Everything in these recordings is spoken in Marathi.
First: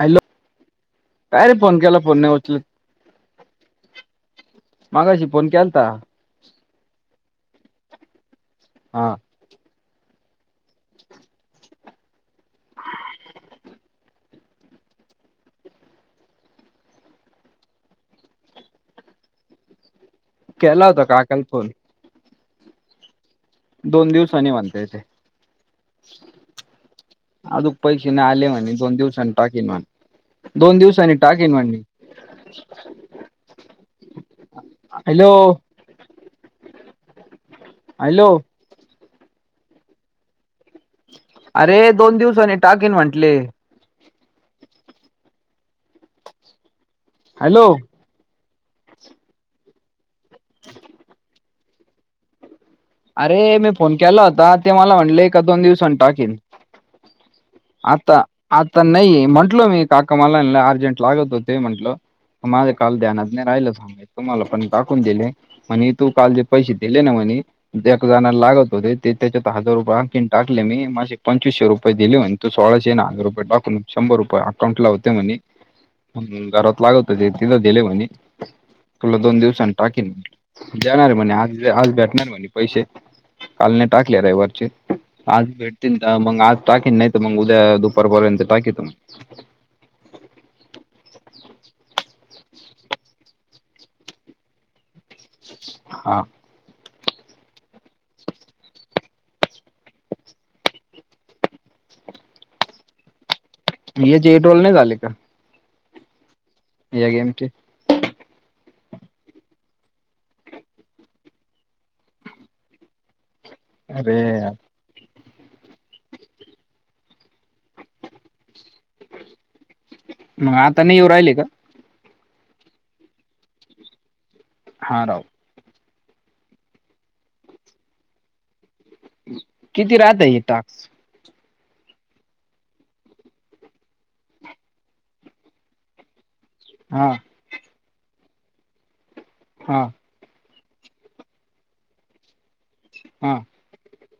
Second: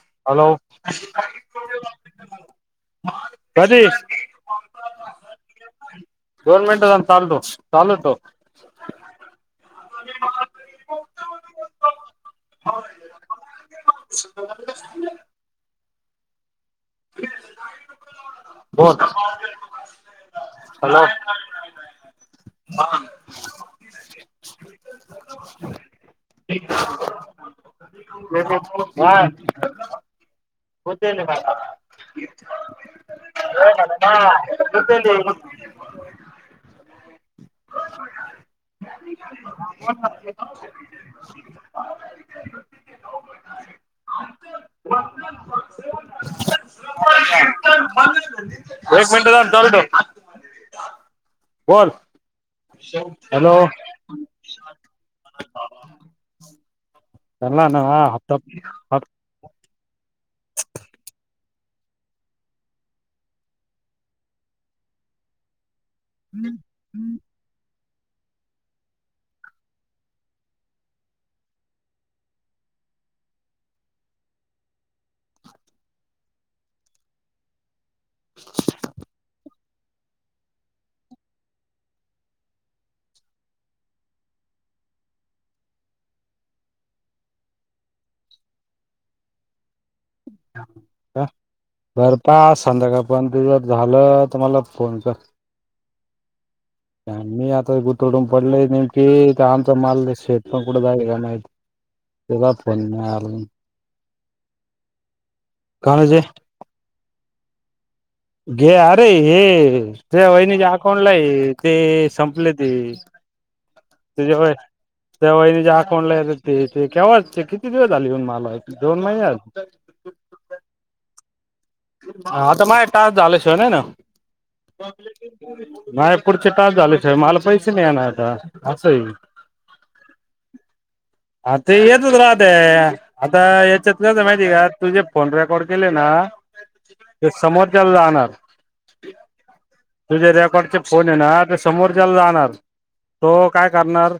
हॅलो काय रे फोन केला फोन नाही उचलत. कधी मगशी फोन केलता. गोर्नमेंट चालतोस चालवतो. हा म बोत केला होता काकाला फोन [unintelligible] दोन दिवसानी म्हटले ते. [unintelligible] अजून पैशे नाही आले म्हणे दोन हा दिवसां टाकीन म्हणे. दोन होते दिवसांनी ना टाकीन बाबा म्हणे होते. हॅलो हॅलो, ह अरे दोन दिवसनी टाकीन म्हंटले, ह हॅलो, एक मिनट थाम्ब चालू ठेव. [unintelligible] बर अरे मी फोन केला होता. ते मला म्हणले ए दोन दिवसान टाकिती. त्यांना ना आता, हप्ता आता हप्ता नाही म्हंटल मी. काका मला अर्जेंट लागत होते. म्हंटलं माझ्या काल ध्यानात नाही राहिलं थांब तुम्हाला पण टाकून दिले. म्हणे तू काल जे पैसे दिले ना म्हणे, एक जण लागत होते ते त्याच्यात हजार रुपये आणखीन टाकले मी माझे पंचवीसशे रुपये दिले म्हणते तो सोळाशेन हजार रुपय टाकून शंभर रुपय अकाउंटला होते मनी. घरात लागत ते तिथं दिेले म्हणे, तुला दोन दिवसानी टाकीेन जाणार म्हणे आज आज भेटणार म्हणे, पैसे कालने टाकले रविवारचे, आज भेटतील मग आज टाकीेन नाही तर मग उद्या दुपारपर्यंत टाकीत मग. ह बरं का, संध्याकाळ पर्यंत ते जर झालं तर मला फोन कर, हा मी आता गुतडून पडले नेमकी आमचा माल शेतल पण कुठं जाईला नाहि. तेला फोन नाही आलं. हेचे जे टोल नाही झाले का. काल जे या गेमची घे अरे हे त्या वहिनीच्या आकाउंटला आहे ते संपले ते. अरे यार. त्याच्यामुळे त्या वहिणीच्या अकाऊंटला आहे. ते केव्हाचे किती दिवस आले येऊन माल दोन महिने मग आता नाही येऊ राहिले का. आता माझ टास्क झाला शिवाय नाही ना. हा राव नाही पुढचे टास्क झाले शिवाय मला पैसे नाही येणार आता असंही किती राहत आहे टाक्स आ ते येतच राहते आता याच्यात का माहिती का तुझे फोन रेकॉर्ड केले ना. हा ते समोरच्याला जाणार हा तुझे रेकॉर्डचे फोन आहे ना ते समोरच्याला जाणार हा तो काय करणार.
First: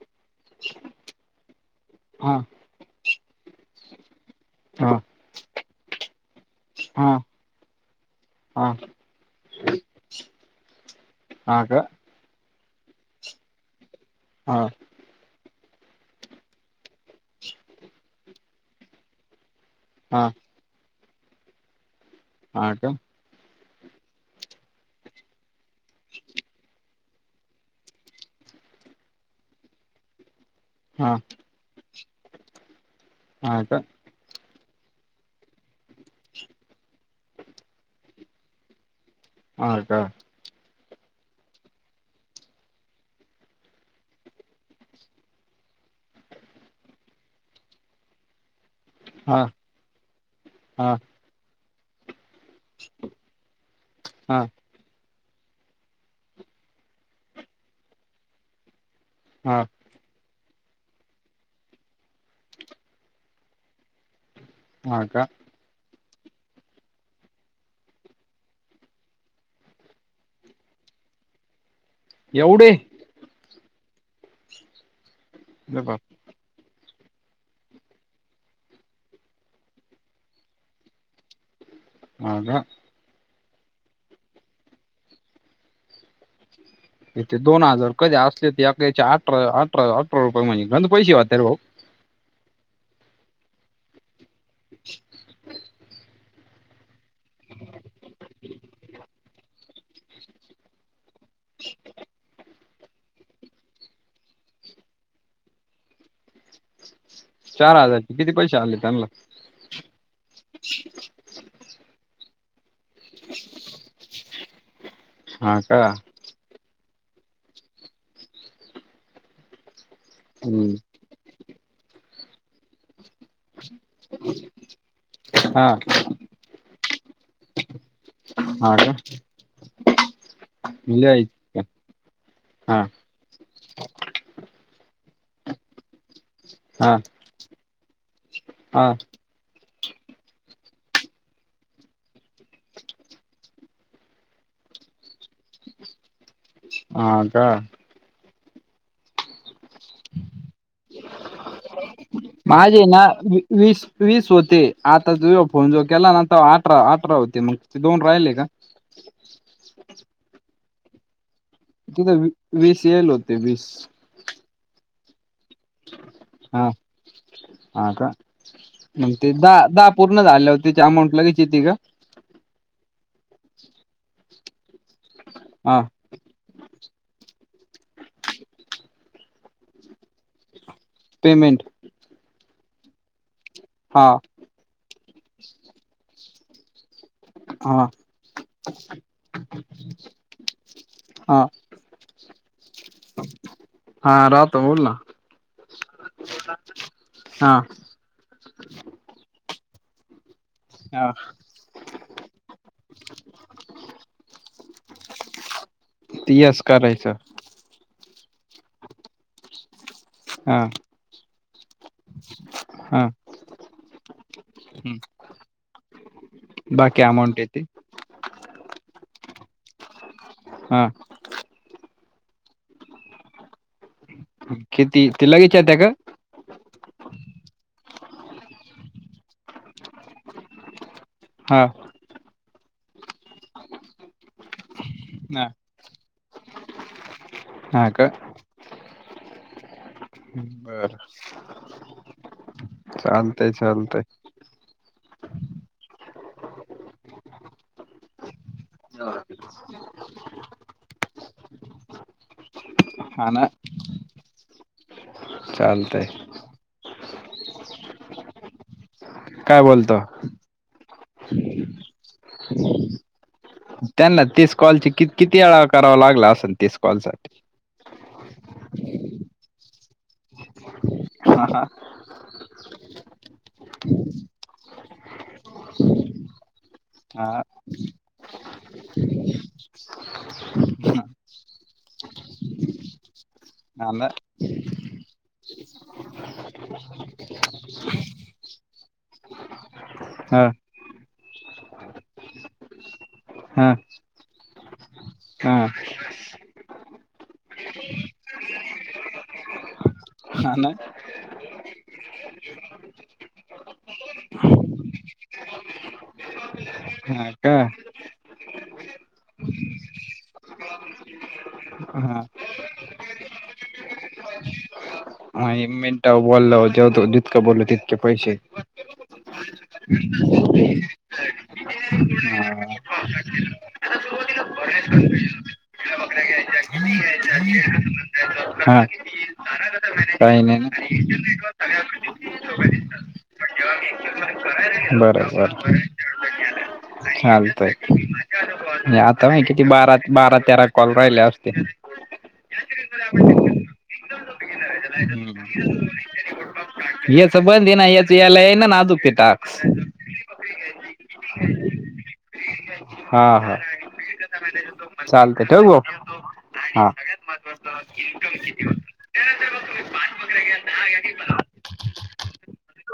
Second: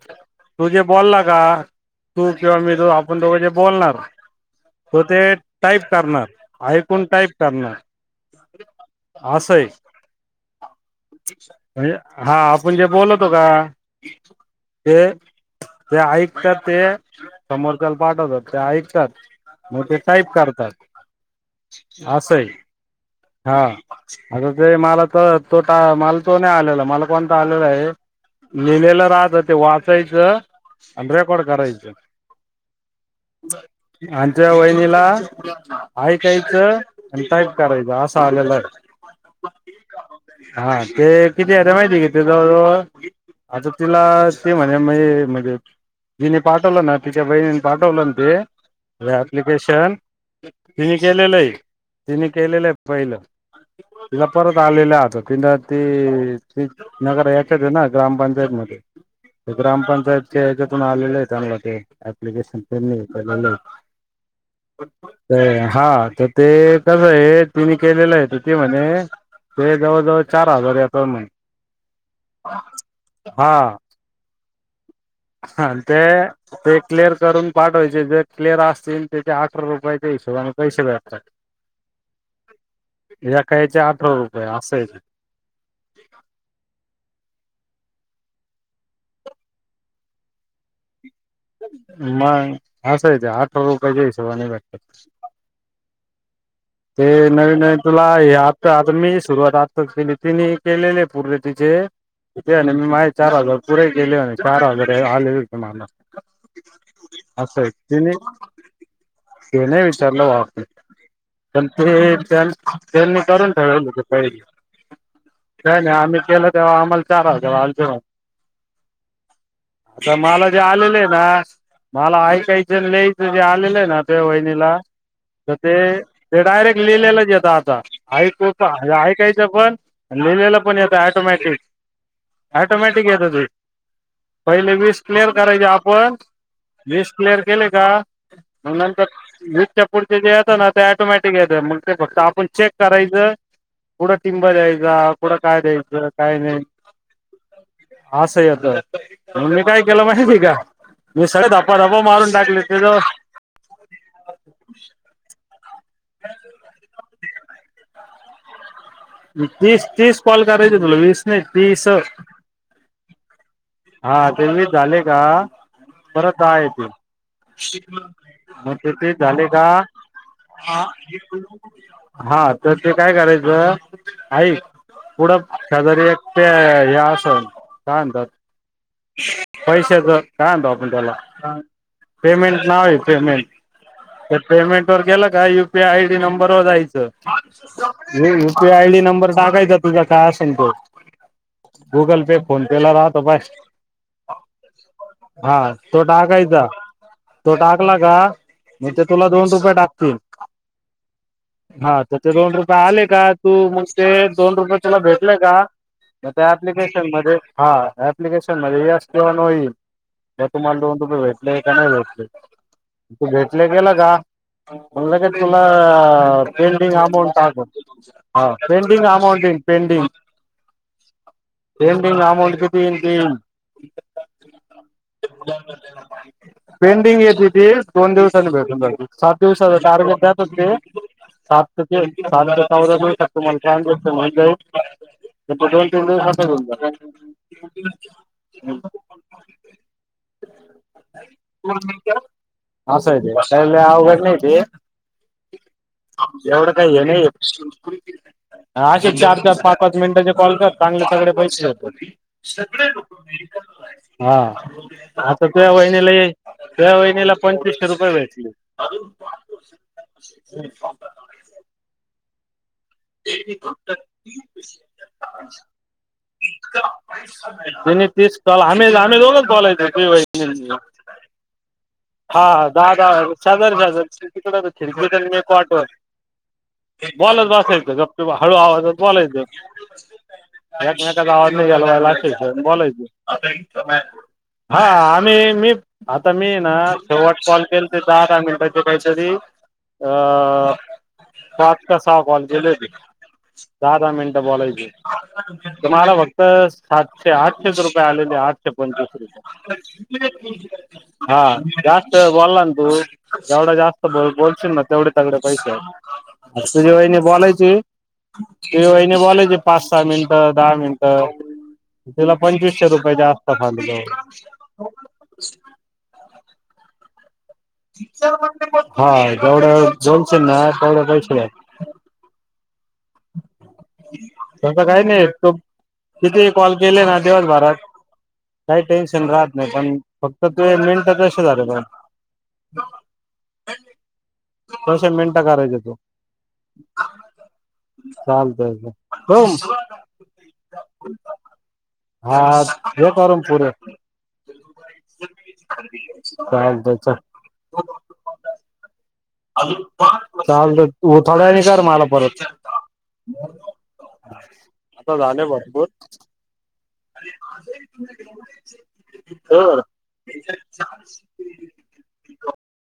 तूझे बोलला का तू हा किंवा मी तू आपण दोघं जे बोलणार. हा हो ते टाईप करणार आई कण हा टाईप करणार हा अस आहे. हा का म्हण हा आपण जे बोलतो का? ह. ते ते ऐकतात ते समोरच्याला पाठवतात ते ऐकतात. मोठे हा टाईप करतात. अस आहे हा का हा आता ते मला तर तोा मला तो नाही आलेला मला कोण आलेला आहे लिहिलेलं राहत ते वाचायचं. आणि हा रेकॉर्ड करायच. हा का आमच्या वहिनीला आहे काय? आणिताय करायचं असं आलेलं आहे. ह का? हा ते किती आहे माहिती आहे किथ जवळजवळ आता तिला ते म्हणे म्ह म्हणजे तिने पाठवलं ना तिच्या बहिणीनी पाठवलं ना ते हा प्लिकेशन हा. केलेलं आहे तिने केलेलंय पहिलं तिला हा परत आलेलं आता ति त नगर याच्यात आहे ना ग्रामपंचायत मध्ये हा ग्रामपंचायत हच्यातून आलेले आहेत त्यांला ते प्लिकेशन केलेले आहे. हा का हा तर ते कस आहे तिने केलेलं आहे त ते म्हणे ते जवळ जवळ चार हजार येतो म एवढे अरे हा बाप ते ते क्लिअर करून पाठवायचे जे क्लिअर असतील त्याच्या अठरा रुपयाच्या हिशोबाने पैसे जा असतात. ह का? याकायचे आठरा रुपये असायचे. इथे दोन हजार कधी असले तेच्या अठरा अठरा अठरा रुपये म्हणजे घ पैसे वाते भाऊ मग हा स आहे ते आठरा रुपय जायस नाही बेटत ते नवीन नवीन तुला हे आता आता मी सुरुवात केली ती केलेले आहे पूर्ण तिचे आणि मी माझ चार हजार पुरे केले आणि चार हजार आले माला असं चार तिने हजारचे किती पैसे आले त्यांना हे नाही विचारलं वा. त्यां ते त्यांनी करून ठेव पहिरी हा काय का नाही आम्ही केलं. तेव्हा अमल चारल जवा हलज आता मला जे हम्म आलेले आहे ना मला ऐकायच ल जे आलेलं आहे ना ते वहिनीला तर हा ते ते डायरेक्ट लिहिलेलंच येत आता ऐको हा का ऐकायचं पण लिहिलेला पण येतं लिहायच ॅटोमॅटिक हा टोमॅटिक येत त पहिले वीस क्लिअर करायची आपण हा लिस्ट क्लिअर केले का मग हा नंतर लटच्या पुढचे जे येत ना त्या ऑटोमॅटिक आहे मग ते फक्त आपण चेक करायचं पुढं टिंब द्यायच. पुढं काय द्यायचं काय नाही हा का असं येत. मी काय केलं माहिती का मी सगळे धपा धपा मारून टाकले ते माझे ना वीस वीस होते आता तुझ फोन जो केला नंत अठरा अठरा होते मग ते दोन राहिले का? तीस तीस कॉल करायच तुला वीस तीस. तिथं वीस येईल होते वीस हा ते मी झाले का? परत आहे हा आहे हा ते का मग ते तेच झाले का? दहा दहा पूर्ण झाल्यावर त्याची अमाऊंट लगेच येते का हा तर ते काय करायचं आयिक पुढं हा शेजारी ते हे असे कातात पैसेच कायत आप आपण त्याला पेमेंट पेमेंट नाव ये पेमेंट. हा तर पेमेंट वर गेलं का युपीआय आयडी नंबरवर जायचं. हा युपीआय आयडी नंबर टाकायचा तुझा काय असेल तो हा गुगल पे फोन पेला राहतो बा हा राहतो बोल ना हा तो टाकायचा हा तो ट टला का मग ते तुला दोन रुपये टाकतील. ह हा तर ते दोन रुपये आले का तू मग ते दोन रुपये त्याला भेटलेय का? म ते त्या यस प्लिकेशन करायचं मध्ये हा प्लिकेशन मध्ये यस किव नो येईल. म हा तुम्हाला दोन रुपये भेटले का नाही भेटले हा तू भेटले गेला का? मग तुला पेंडिंग बाकी अमाउंट अमाऊंट येते दाखवत. हा पेंडिंग अमौंट पेंडिंग. हम पेंडिंग अमाऊंट किती ये किती ते लगेच येते का त पेंडिंग येत ति ती दोन दिवसांनी भेटून सात दिवसाच टार्गेट द्याेत हा सात सातऊ शकतु मला छत म्ह ह फुटबॉल हा का ट ख बर असं आहे ते चालतय काही चालतय. [unintelligible] एवढं काही हे नाहीये. अशे चार, चार पाच पाच मिनिटांच्या कॉल कर, चांगले सगळे पैसे भेटतात सगळे हा ना हा आता तुह्या चालतय वहिनीला तुह्या वहिनीला पंचवीसशे रुपये भेटले. काय बोलतो? [inaudible] त्यांना तीस कॉलचे किती किती वेळा करावा लागला असेल तीस कॉल साठी. ते नयी तीस कॉल आम्ही, आम्ही दोघच बॉलायचो, तुझी वहिनी अं मी. हा हा. हा दहा दहा [unintelligible] हा बॉलत बसायचं गपचूप हळू आवाजात बॉलायचं. एकमकाचा आवाज नाय गेला पाईजे अश्या याचं हा बोलायचं. ना हा आम्ही मी आता मीये ना शेवट कॉल केलते दहा- दहा मिनटाचे काहीतरी आ हा पाच का सहा कॉल केले होतं हा दहा दहा मिनटं बोलायचे. हा तुम्हाला फक्त सातशे आठशेच रुपये आलेले आठशे पंचवीस हा रुपये. ना हा जास्त बोलला ना तू जेवढा जास्त बोल बोलशील ना तेवढे तगडे पैसे. तुझी वहिणी हा का बोलायची ते वहिने बोलायची पाच, सहा मिनिटं दहा मिनिट. हा तुला पंचवीसशे रुपये जास्त पडले बा बोलला व्हता जितकं बोललो तीत हा जेवढा वेळ बोलशील ना? तेवढे पैसे भेटत्या हम तसं काही नाही, तू कितीहि कॉल केले ना दिवसभरात काही हा. टेन्शन राहत नाही, पण काही फक्त नाही ना. तुजे मिनट कसे झाले पण ह. बर बर ठीकय, चालतंय. चालतंय नाही आता मी ठेवू किती, बारा बारा तेरा कॉल राहिले असतील. हा घे करून हम्म. पुरं. कायद्याचा हा बंदये ना याचं, याला येईना अजून ते टाक. चाल थोड्या येळाने कर मला परत. आता हा हा चालतं झाले ठेऊ ग भरपूर भाऊ? [inaudible] हा.